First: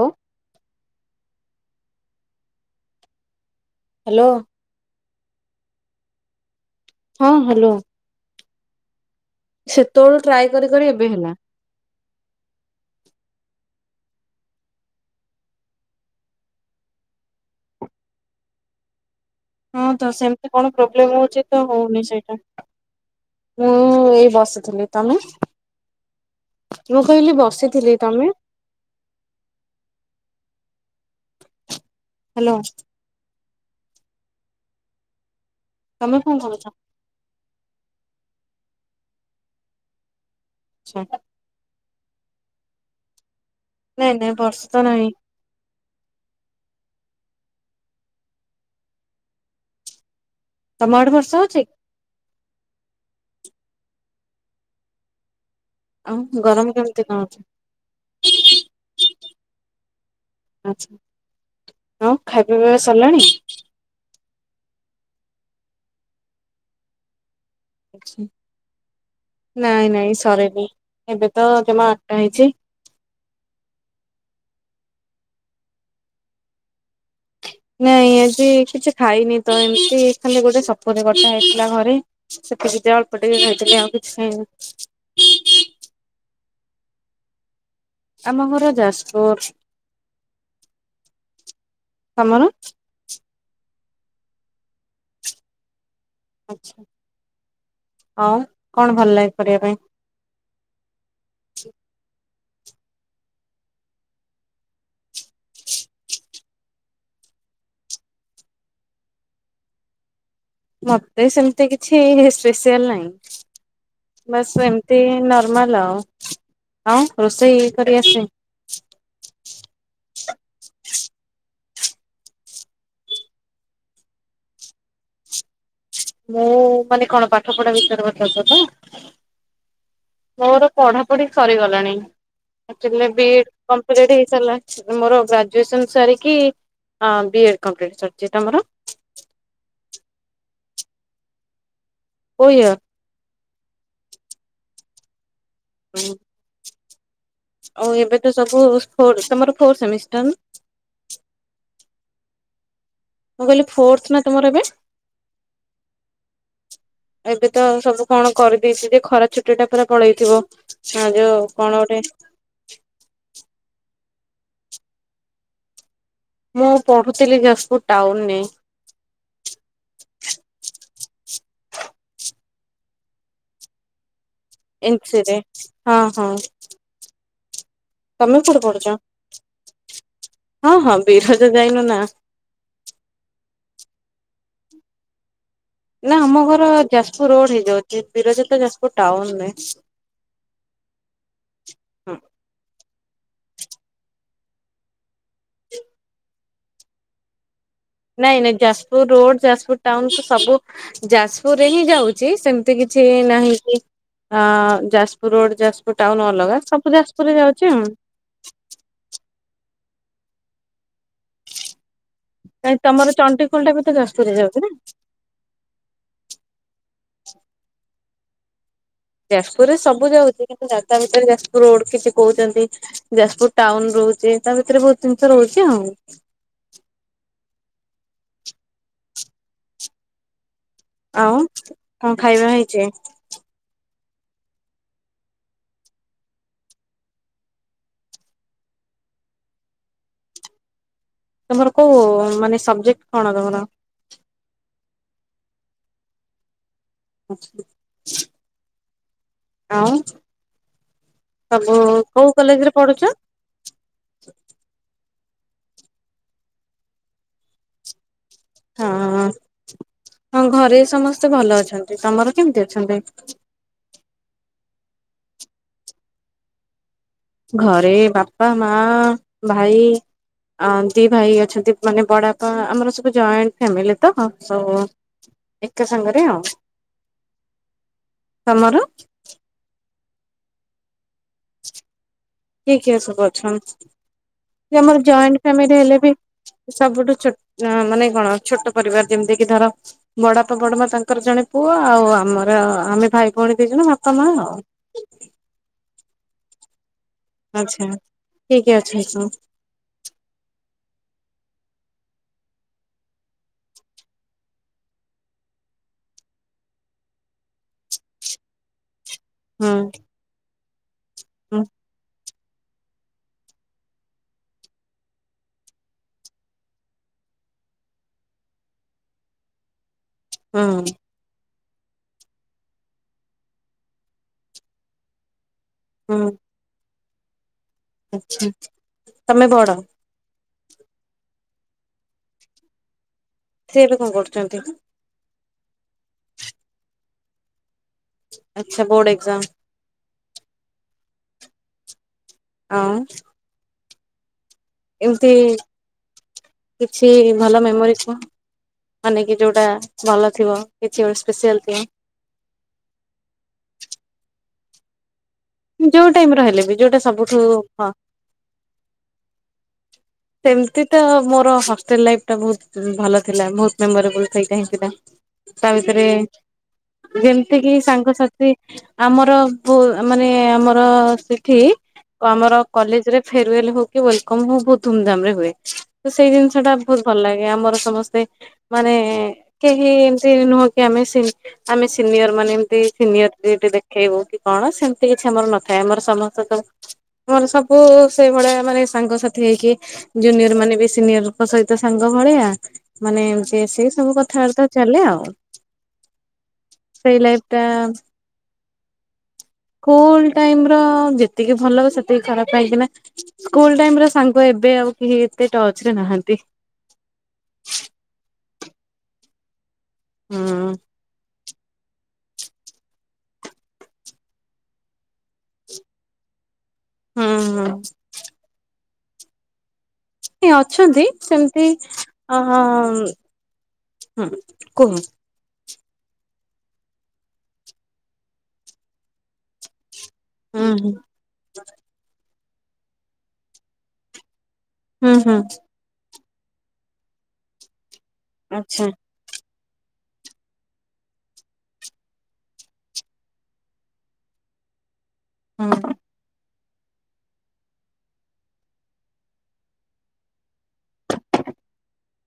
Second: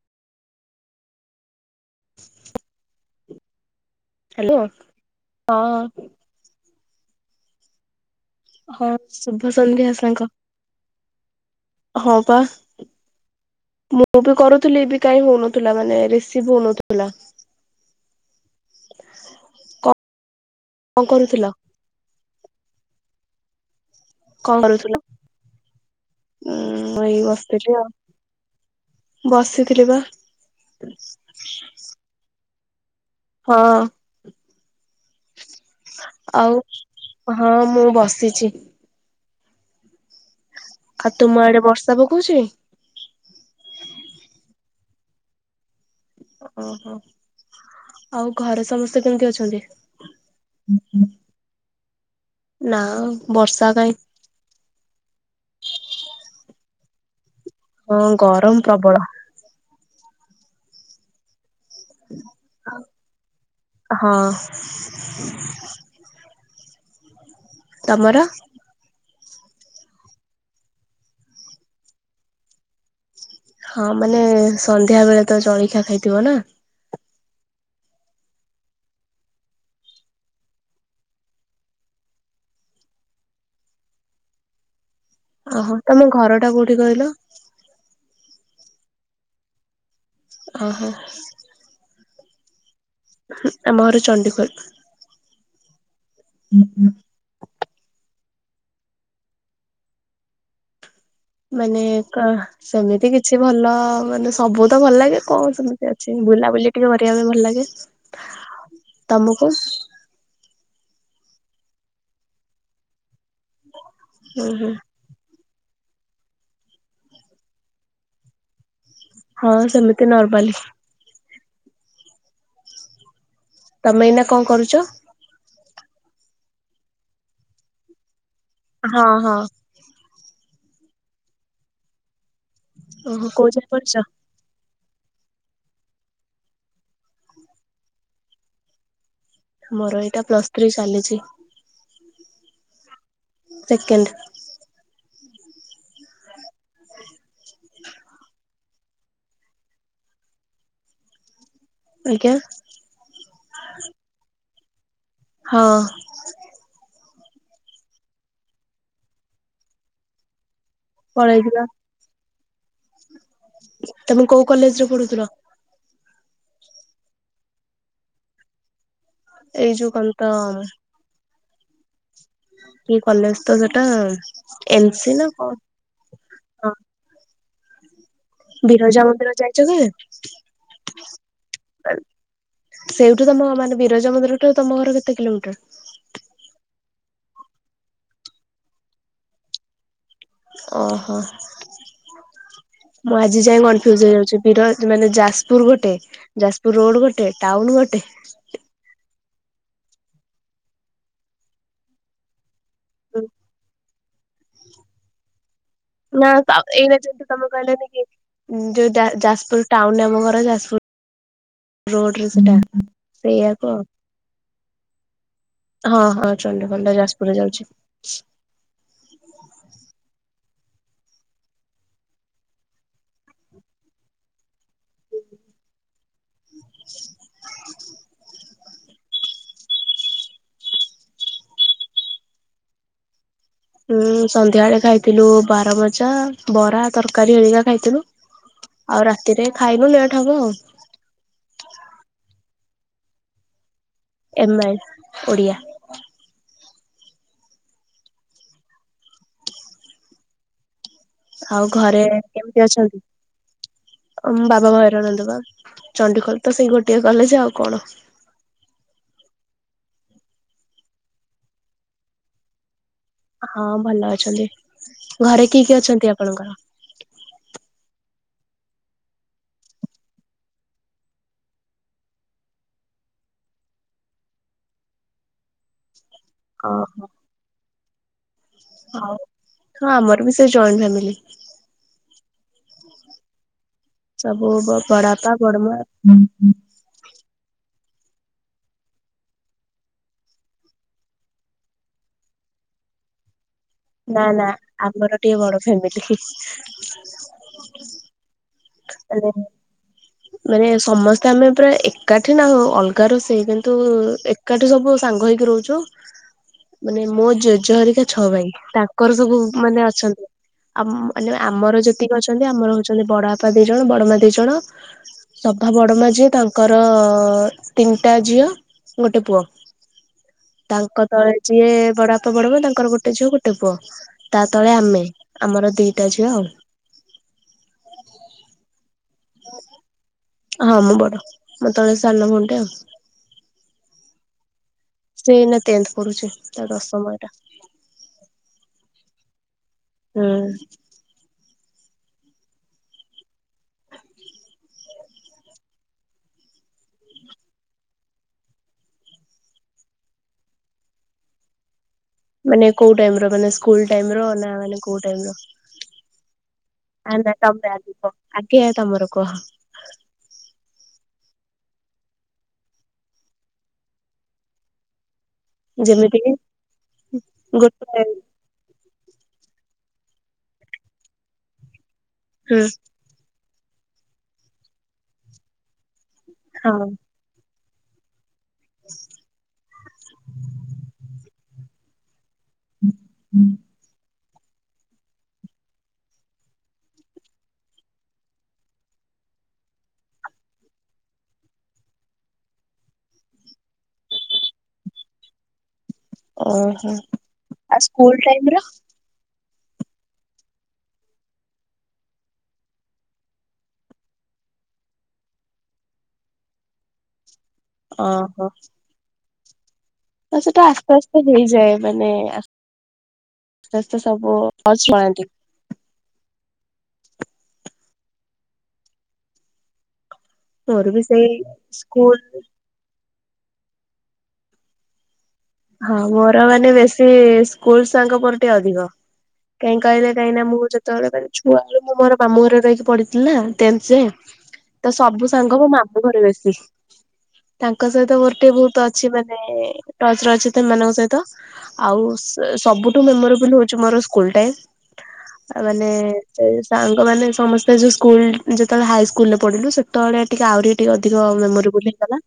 Hello. Hello. Hello ହଁ। ହଁ hello. ହଁ ଶୁଭ ସନ୍ଧ୍ୟା ସେତେବେଳୁ ସାଙ୍ଗ। ଟ୍ରାଏ କରି କରି ଏବେ ହେଲା। ହଁ ପା। ମୁଁ ବି କରୁଥିଲି ଏବେ କାଇଁ ହୋଉନଥୁଲା ମାନେ ରିସିଭ ହୋଉନଥୁଲା। ହଁ ତ ସେମତି କଣ ପ୍ରୋବ୍ଲେମ ହଉଛି ତ ହଉନି ସେଇଟା। ମୁଁ ଏ କଣ ବସିଥିଲି। କରୁଥିଲ? ତମେ? ଉଁ ମୁଁ ଏଇ କହିଲି ଆଉ ବସିଥିଲି। ତମେ? ବସିଥିଲି ପା। ହ୍ୟାଲୋ। ହଁ। ତମେ କଣ କରୁଛ? ଆଉ ହଁ ମୁଁ ବସିଛି। ଆ ଆଚ୍ଛା। ତୁମ ଆଡେ ବର୍ଷା ପକୋଉଛି? ନାଇଁ ନାଇଁ ବର୍ଷ ନାହିଁ। ଓହୋ ଆଉ ଘରେ ସମସ୍ତେ କେମତି ଅଛନ୍ତି? ତମ ଆଡେ ବର୍ଷା ହଉଛି? ନା ବର୍ଷା କାଇଁ। ଆଉ ଗରମ କେମିତି କଣ ଅଛି? ହଁ ଗରମ୍ ପ୍ରବଳ। ଆଛା ଆଉ ଖାଇବା ପିଇବା ସରିଲାଣି? ହଁ। ତମର? ନାଇଁ ନାଇଁ ସରେନି ଏବେ ତ ଜମା ଆଠଟା ହେଇଛି। ହଁ ମାନେ ସନ୍ଧ୍ୟାବେଳେ ତ ଜଳିଖିଆ ଖାଇଥିବ ନା। ନାଇଁ ଆଜି କିଛି ଖାଇନି ତ ଏମତି ଖାଲି ଗୋଟେ ସପୁରି କଟା ହେଇଥିଲା ଘରେ ସେତିକି ଯା ଅଳ୍ପ ଟିକେ ଖାଇଥିଲି ଆଉ କିଛି ଖାଇନି। ଓହୋ ତମ ଘର ଟା କୋଉଠି କହିଲ? ଆମ ଘର ଯାଜପୁର। ଆହଁ। ତମର? ଆମ ଘର ଚଣ୍ଡିଖୋଲ। ଆଛା ଆଉ କଣ ଭଲ ଲାଗେ କରିବା ପାଇଁ? ମାନେ କା ସେମିତି କିଛି ଭଲ ମାନେ ସବୁ ତ ଭଲ ଲାଗେ କଁ ସେମିତି ଅଛି ବୁଲାବୁଲି ଟିକେ କରିବା ପାଇଁ ଭଲ ଲାଗେ। [inaudible] ତମକୁ? ମତେ ସେମିତି କିଛି ସ୍ପେସିଆଲ ନାହିଁ ହୁଁ ବାସ୍ ହୁଁ ଏମ ତି ନର୍ମାଲ ଆଉ ଆଉ ରୋଷେଇ କରି ଆସେ? ହଁ ସେମିତି ନର୍ମାଲି। ତମେ ଏଇନା କଣ କରୁଛ? ମୁଁ ମାନେ କଣ ପାଠ ପଢା ବିଷୟରେ ପଚାରୁଛ ତ? ହଁ ହଁ। ମୋର ପଢ଼ାପଢ଼ି ସରିଗଲାଣି ଆକଚୁଲି ବି ଓହୋ ଇ କୋଉ ଡି ଯାଏ ପଢିଛ? କମ୍ପ୍ଲିଟ୍ ହେଇସାରିଲାନି। ମୋର ଗ୍ରାଜୁଏସନ ସାରିକି ଆ ବି ଏଡ୍ କମ୍ପ୍ଲିଟି କରିଛି। ତମର? ମୋର ଏଇଟା ପ୍ଲସ୍ ଥ୍ରୀ ଚାଲିଛି। କୋଉ ୟର୍? ସେକେଣ୍ଡ। [inaudible] ଆଉ ଏବେ ତ ସବୁ ଫୋର୍ ତମର ଫୋର୍ ସେମିଷ୍ଟର ନା ଆଜ୍ଞା। ମୁଁ କହିଲି ଫୋର୍ଥ ନା ତମର ଏବେ? ହଁ। ଏବେ ତ ସବୁ କଣ କରିଦେଇଛି ଯେ ଖରା ଛୁଟି ଟା ପୁରା ପଳେଇଥିବ। ହଁ ଯୋଉ ପଳେଇଥିଲା କଣ ଗୋଟେ ତମେ କୋଉ କଲେଜରେ ପଢୁଥୁଲ? ମୁଁ ପଢ଼ୁଥିଲି ଯାଜପୁର ଟାଉନରେ। ଏଇ ଯୋଉ କଁତ କି କଲେଜ ତ ସେଟା ଏନସି ନା ଏନ୍ସିରେ କଣ? ହଁ ହଁ। ତମେ କୋଉଠି ପଢୁଛ? ବିରଜା ମନ୍ଦିର ଯାଇଛ କେବେ? ହଁ ହଁ ବିରଜା ଯାଇନୁ ନା। ସେଇଠୁ ତମ ମାନେ ବିରଜା ମନ୍ଦିର ଟୁ ତମ ଘର କେତେ କିଲୋମିଟର? ନା ଆମ ଘର ଯାଜପୁର ରୋଡ ହେଇଯାଉଚି ବିରଜା ତ ଯାଜପୁର ଟାଉନ୍ ରେ। ଓହୋ। ହଁ। ମୁଁ ଆଜି ଯାଏଁ କନଫ୍ୟୁଜ୍ ହେଇଯାଉଛି ବିର ମାନେ ଯାଜପୁର ଗୋଟେ। ଯାଜପୁର ରୋଡ ଗୋଟେ ଟାଉନ ଗୋଟେ। ନାଇଁ ନାଇଁ ଯାଜପୁର ରୋଡ ଯାଜପୁର ଟାଉନ ତ ସବୁ ଯାଜପୁରେ ହିଁ ଯାଉଚି ସେ ସେମିତି କିଛି ନାହିଁ କି ଅ ଯାଜପୁର ରୋଡ ଯାଜପୁର ଟାଉନ ନା ଅଲଗା ସବୁ ଏଇଟା ଯେମିତି ଯାଜପୁର ରେ ତମେ ଯାଉଛି ଆଉ। କହିଲନି କି ଯୋଉ ଯା ଯାଜପୁର ଟାଉନ ରେ ଆମ ଘର ଯାଜପୁର ରୋଡ ରେ ନାଇଁ ତମ ଚାଣ୍ଡିଖୋଲ ଟା ବି ତ ଯାଜପୁର ରେ ଯାଉଛି ନା? ହଁ ହଁ ଚଣ୍ଡୀଖୋଲ ଟା ଯାଜପୁରରେ ଯାଉଚି। ଯାଜପୁର ରେ ସବୁ ଯାଉଛି କିନ୍ତୁ ଯା୍ରତା ଭିତରେ ଯାଜପୁର ରୋଡ କିଛି କହୁଛନ୍ତି। ଯାଜପୁର ଟାଉନ ରହୁଛି ତା ଭିତରେ ବହୁତ ଜିନିଷ ରହୁଛି ଆଉ। [inaudible] ଆଉ କଁ ଖାଇବା ହେଇଛି? ଉଁ ସନ୍ଧ୍ୟାବେଳେ ଖାଇଥିଲୁ ବାରମଜା ବରା ତରକାରୀ ହରିକା ଖାଇଥିଲୁ। ଆଉ ରାତିରେ ଖାଇନୁ ଲେଟ୍ ହବ ଆଉ। ତମର କୋଉ ମାନେ ସବଜେକ୍ଟ କଣ ତମର? ଏମଏଲ ଓଡ଼ିଆ। ଆଉ। ଆଉ ସବୁ ଘରେ କୋଉ କେମିତି କଲେଜ୍ ରେ ଅଛନ୍ତି? ପଢୁଛ? ବାବା ଭଇରାଣନ୍ଦ ପା ଚଣ୍ଡିଖୋଲ ତ ସେଇ ଗୋଟିଏ କଲେଜ୍ ଆଉ କଣ। ହଁ ହଁ ଘରେ ସମସ୍ତେ ଭଲ ଅଛନ୍ତି ତମର କେମିତି ଅଛନ୍ତି? ହଁ ଭଲ ଅଛନ୍ତି ଘରେ କିଏ କିଏ ଅଛନ୍ତି ଆପଣଙ୍କର? ଘରେ ବାପା ମା ଭାଇ ଅ ଦି ଭାଇ ଅଛନ୍ତି ମାନେ ବଡ ବାପା ଆମର ସବୁ ଜଏଣ୍ଟ ଫ୍ୟାମିଲି ତ ସବୁ ଏକା ସାଙ୍ଗରେ ଆଉ। ଓହୋ ତମର ହ ହଁ ଆମର ବି ସେ ଜଏଣ୍ଟ ଫାମିଲି। କିଏ କିଏ ସବୁ ଅଛନ୍ତି? ସବୁ ଆମର ବଡାଆପା ଜଏଣ୍ଟ ଫ୍ୟାମିଲି ବଡମା ହେଲେ ବି ସବୁଠୁ ମାନେ କଣ ଛୋଟ ପରିବାର ଯେମିତି କିି ଧର ବଡାଆପା ବଡ ମା ତାଙ୍କର ଜଣେ ପୁଅ ଆଉ ଆମର ଆମେ ଭାଇ ଭଉଣୀ ଦି ଜଣ ବାପା। ନା ମା ନା ଆଉ। ଆମର ଟିକେ ବଡ ଫ୍ୟାମିଲି। ଆଚ୍ଛା ଠିକ୍ ଅଛ ତ। ମାନେ ମାନେ ସମସ୍ତେ ଆମେ ପୁରା ଏକାଠି ନାହୁଁ ଅଲଗା ରୋଷେଇ କିନ୍ତୁ ଏ କାଠି ସବୁ ସାଙ୍ଗ ହେଇକି ରହୁଛୁ। ହ ମାନେ ମୋ ଜେଜ ହରିକା ଛଅ ଭାଇ ତା ଙ୍କର ସବୁ ହୁଁ ମାନେ ଅଛନ୍ତି ଆ ମାନେ ଆମର ଯେତିକି ଅଛନ୍ତି ଆମର ହଉଛନ୍ତି ବଡ ବାପା ଦି ଜଣ ବଡମା ଦି ଜଣ। ସଭା ବଡମା ଝିଅ ତାଙ୍କର ତିନିଟା ଝିଅ। ଗୋଟେ ପୁଅ ହୁଁ ତାଙ୍କ ତଳେ ଯିଏ ବଡବାପା ବଡମା ତାଙ୍କର ଗୋଟେ ଝିଅ ଗୋଟେ ପୁଅ ତା ତଳେ ଆମେ ଆମର ଦି ଟା ଝିଅ ଆଉ। ଆଛା ତମେ ବଡ? ହଁ ମୁଁ ବଡ ମୋ ତଳେ ସାନ ଭଣ୍ଟେ ଆଉ। ସେ ଏବେ କଣ କରୁଛନ୍ତି? ସେ ନା ଟେନ୍ଥ ପଢୁଛି ତା ଦଶମ ଏଟା ଆଚ୍ଛା ବୋର୍ଡ ଏଗଜାମ। ହୁଁ। ହଁ। ଏମତି କିଛି ଭଲ ମେମୋରି କୁହ। ମାନେ କି ଯୋଉଟା ଭଲ ଥିବ କିଛି ଗୋଟେ ସ୍ପେସିଆଲ ଥିବ। ମାନେ କୋଉ ଟାଇମର ମାନେ ସ୍କୁଲ ଟାଇମ ର ନା ମାନେ କୋଉ ଟାଇମର? ଯୋଉ ଟାଇମରେ ହେଲେ ବି ଯୋଉଟା ସବୁଠୁ ଆଗେ ହଁ। କୁହ ଆଗେ ତମର କୁହ। ସେମତି ତ ମୋର ହଷ୍ଟେଲ ଲାଇଫଟା ବହୁତ ଭଲ ଥିଲା ବହୁତ ମେମୋରେବଲ ସେଇଟା ହିଁ ଥିଲା। ତା ଭିତରେ ଯେମିତି କି ଯେମିତି କିି ଗୋଟେ ସାଙ୍ଗସାଥି ଆମର ବୁ ମାନେ ଆମର ସେଠି ଆମର ହୁଁ କଲେଜରେ ଫେରୁୱଲ ହଉ କି ୱେଲକମ ହଉ ବହୁତ ଧୁମଧାମ ରେ ହୁଏ ତ ସେଇ ଜିନିଷଟା ହଁ ବହୁ ଭଲ ଲାଗେ ଆମର ସମସ୍ତେ ମାନେ କେହି ଏମତି ନୁହଁ କି ଆମେ ସି ଆମେ ସିନିୟର ମାନେ ଏମତି ସିନିୟରଟି ଦେଖ ଖେଇବୁ କି କଣ ସେମିତି କିଛି ଆମର ନଥାଏ ଆମର ସମସ୍ତେ ତ ମୋର ସବୁ ସେଇ ଭଳିଆ ମାନେ ସାଙ୍ଗସାଥି ହେଇକି ଜୁନିୟର ମାନେ ବି ସିନିୟରଙ୍କ ସହିତ ସାଙ୍ଗ ଭଳିଆ। ମାନେ ଏମତି ସେଇ ସବୁ କଥାବାର୍ତା ଚାଲେ ଆଉ। ଓହୋ ସେଇ ଲାଇଫ ଟା ଆଉ ସ୍କୁଲ ଟାଇମ ର ସ୍କୁଲ ଟାଇମର ଯେତିକି ଭଲ ହବ ସେତିକି ଖରାପ ପାଇକିନା ସ୍କୁଲ ଟାଇମ ର ସାଙ୍ଗ ଏବେ ଆଉ କେହି ଏତେ ଟର୍ଚ ରେ ନାହାନ୍ତି। ଓହୋ। ତ ସେଇଟା ହୁଁ ଆସ୍ତେ ଆସ୍ତେ ହେଇଯାଏ। ମାନେ ଆସ୍ତେ ଆସ୍ତେ ସବୁ [unintelligible] ହୁଁ ହଁ। ଏ ମୋର ବି ଅଛନ୍ତି ସେଇ ସେମିତି ସ୍କୁଲ ଅହଁ ହୁଁ କୁହ ହଁ ମୋର ମାନେ ବେଶୀ ସ୍କୁଲ ସାଙ୍ଗ ମୋଟେ ଅଧିକ। କାହିଁ କହିଲେ କାହିଁନାଁ ମୁଁ ହୁଁ ହୁଁ ଯେତବେଳେ [unintelligible] ମୁଁ ମୋର ମାମୁ ଘରେ ରହିକି ପଢିଥିଲାେ ଟେନଥ ଯାଏ ତ ହୁଁ ସବୁ ହୁଁ ସାଙ୍ଗ ମୋ ମା ଘରେ [unintelligible] ତାଙ୍କ ସହିତ ମୋର ଟିକେ ବହୁତ ଆଚ୍ଛା ଅଛି ମାନେ ରଚିତ ଏମାନଙ୍କ ସହିତ ଆଉ ସବୁଠୁ ମେମୋରେବୁଲ୍ ହଉଛି ମୋର ସ୍କୁଲ ଟାଇମ ମାନେ ହୁଁ [unintelligible] ସାଙ୍ଗମାନେ ସମସ୍ତେ ଯୋଉ ସ୍କୁଲ ଯେତେବେଳେ ହାଇ ସ୍କୁଲରେ ପଢିଲୁ ସେତେବେଳେ ଟିକେ ଆହୁରି ଟିକେ ଅଧିକ ମେମୋରେବୁଲ ହେଇଗଲା।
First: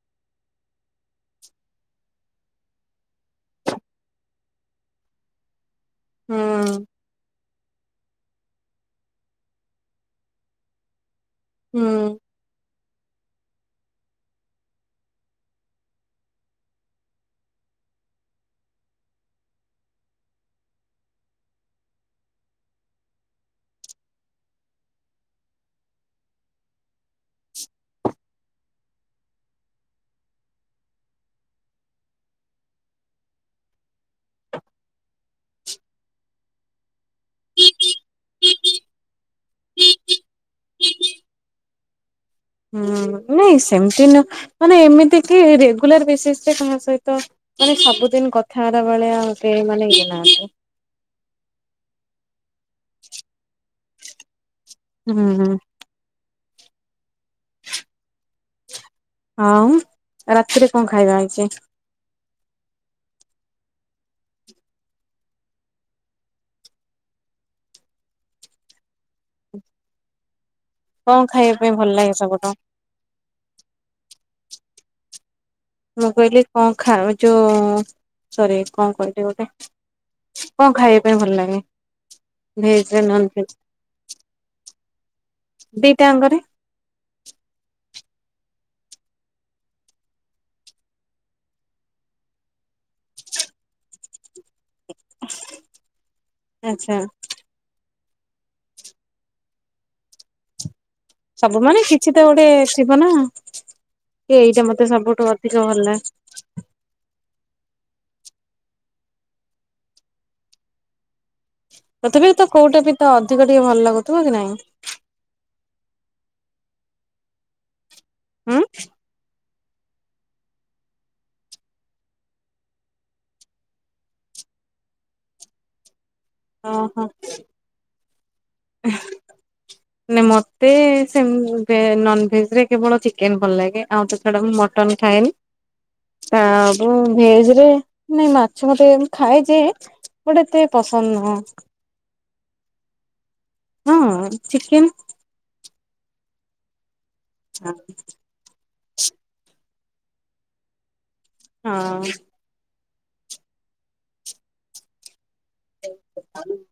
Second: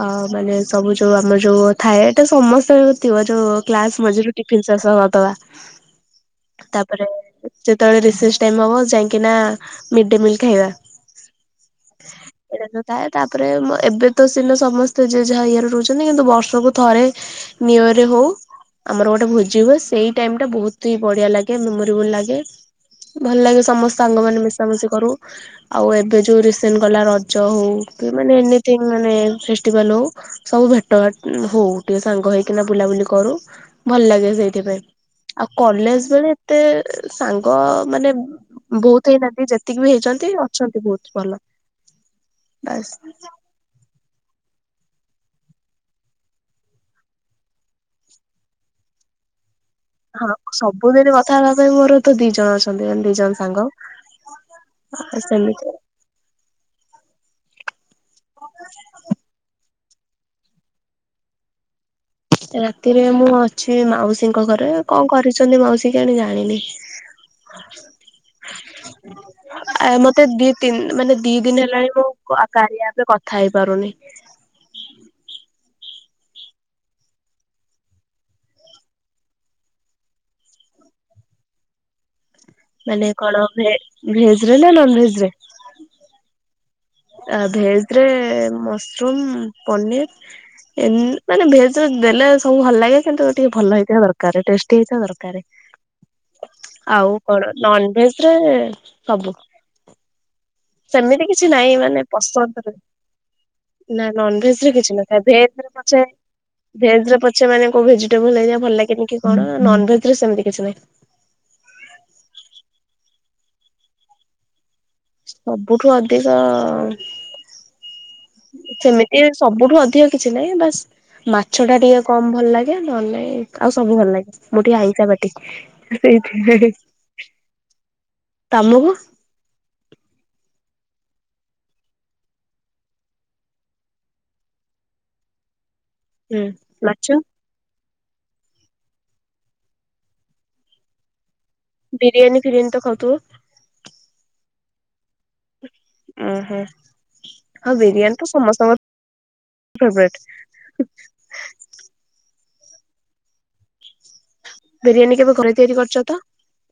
ଆ ମାନେ ସବୁ ଯୋଉ ଆ ଆମର ଯୋଉ ଥାଏ ଏଇଟା ସମସ୍ତେ ଥିବ ଯୋଉ କ୍ଲାସ ମଝିରେ ଟିଫିନ ଶେଷ କରିଦବା ହୁଁ ତାପରେ ଯେତେବେଳେ ରିସେସ ଟାଇମ ହବ ଯାଇକି ନା ମିଡମିଲ୍ ଖାଇବା। ହୁଁ। ଏଇଟା ଥାଏ ତାପରେ ଏବେ ତ ସିନା ସମସ୍ତେ ଜେଏ ଯାହା ଇଏ ରେ ରହୁଛନ୍ତି କିନ୍ତୁ ବର୍ଷକୁୁ ଥରେ ନିୟରେ ହୋଉ ଆମର ଗୋଟେ ଭୋଜି ହୁଏ ସେଇ ଟାଇମ ଟା ବହୁତ ହି ବଢିଆ ଲାଗେ ମେମୋରେଏବୁଲ ଲାଗେ। ଭଲ ଲାଗେ ସମସ୍ତ ସାଙ୍ଗ ମାନେ ମିଶାମଶି କରୁ ଆଉ ଏବେ ଯେଉଁ ରିସେଣ୍ଟ ଗଲା ରଜ ହଉ କି ମାନେ ଏନିଥିଙ୍ଗ ମାନେ ଫେଷ୍ଟିଭାଲ ହଉ ସବୁ ଭେଟ ଭାଟ ହଉ ଟିକେ ସାଙ୍ଗ ହେଇକିନା ବୁଲାବୁଲି କରୁ ଭଲ ଲାଗେ ସେଇଥିପାଇଁ। ଆଉ କଲେଜବେଳେ ଏତେ ସାଙ୍ଗ ମାନେ ବହୁତ ହେଇନାହାନ୍ତି ଯେତିକି ବି ହେଇଛନ୍ତି ଅଛନ୍ତି ବହୁତ ଭଲ। ବାସ୍ ହୁଁ ନାଇଁ ସେମିତି ନୁହଁ ମାନେ ଏମିତି କି ରେଗୁଲାର ବେସିସ ରେ ତମ ସହିତ ମାନେ ସବୁଦିନ କଥା ବାର୍ତା ବେଳେ ଆଉ ମାନେ ଇ ହଁ ସବୁଦିନ କଥା ହେବା ପାଇଁ ମୋର ତ ଦି ଜଣ ଅଛନ୍ତି ମାନେ ଦି ଜଣ ସାଙ୍ଗ। ହ ହୁଁ ସମି ହଁ ରାତିରେ କଣ ଖାଇବା ହେଇଛି? ରାତିରେ ମୁଁ ଅଛି ମାଉସୀଙ୍କ ଘରେ କଣ କରିଛନ୍ତି ମାଉସୀ କେଜାଣି ଜାଣିନି। ଆ ମତେ ଦି ତି ମାନେ କଣ ଦି ଖାଇବା ଦିନ ପାଇଁ ଭଲ ହେଲାଣି ମୁଁ ଲାଗେ ସବୁଠୁ? କାରିଆ ଆପରେ କଥା ହେଇ ପାରୁନି। ମୁଁ କହିଲି କଣ ଖାଉଛ ସରି କଣ କହିଲି ଗୋଟେ କଣ ଖାଇବା ପାଇଁ ଭଲ ଲାଗେ? ଭେଜ ରେ ମାନେ ନନ କଣ ଭେଜ ଭେ ଭେଜ ରେ ନା ନନ ଭେଜ ରେ? ଦିଟା ଆଙ୍ଗରେ ଆ ଭେଜରେ ମସରୁମ ପନିର ମାନେ ଭେଜ ର ଦେଲେ ସବୁ ଭଲ ଲାଗେ କିନ୍ତୁ ଟିକେ ଭଲ ହେଇଥିବା ଦରକାର। ତରକାରୀ ଟେଷ୍ଟ ହେଇଥିବ ଦରକାର। ଆଚ୍ଛା ଆଉ କଣ ନନଭେଜ ରେ ସବୁ। ସେମିତି କିଛି ସବୁ ନାହିଁ ମାନେ କିଛି ତ ଗୋଟେ ପସନ୍ଦରେ ଥିବ ନା ନା କି ନନ ଭେଜ ଏଇଟା ରେ ମତେ କିଛି ନଥାଏ ସବୁଠୁ ଭେଜ ଅଧିକ ରେ ଭଲ ପଛେ ଲାଗେ ଭେଜ ରେ ପଛେ ମାନେ କୋଉ ଭେଜିଟେବୁଲ ନାହିଁ ଯାହା ଭଲ ଲାଗେନି କି କଣ ନନ ଭେଜ ରେ ସେମିତି କିଛି ନାହିଁ। ତଥାପି ବି ତ କୋଉଟେ ବି ତ ଅଧିକ ଟିକେ ଭଲ ଲାଗୁଥିବ କି ନାଇଁ। ସବୁଠୁ ଅଧିକ ହୁଁ। ସେମିତି ସବୁଠୁ ଅଧିକ କିଛି ନାହିଁ ବାସ୍ ମାଛ ଟା ଟିକେ କମ ଭଲ ଲାଗେ ନହେଲେ ନାଇଁ ଆଉ ସବୁ ଭଲ ଲାଗେ ମୁଁ ଟିକେ ଆଇଁସା ପାଟି ସେଇଥି ହେ ହେ ଓହୋ। ତମକୁ? [inaudible] ନା ମତେ ସେ ଭେ ନନଭେଜ ରେ କେବଳ ଚିକେନ ଭଲ ଲାଗେ ଆଉ ତା ଛଡ଼ା ମୁଁ ମଟନ୍ ଖାଏନି। ଆ ହୁଁ ବୁ ମାଛ ଭେଜ ରେ ନାଇଁ ମାଛ ଭାତ ଖାଏ ଯେ ଏଗୁଡା ଏତେ ପସନ୍ଦ ନୁହଁ। ବିିରିୟାନୀ ଫିରିୟାନ ତ ଖାଉଥିବେ? ହଁ ଚିକେନ୍ ଓହୋ ହଉ ବିରିୟାନୀ ତ ସମସ୍ତଙ୍କର ଫେବରାଇଟ ହଁ। ବିରିୟାନୀ କେବେ ଘରେ ତିଆରି କରିଛ ତ? [unintelligible]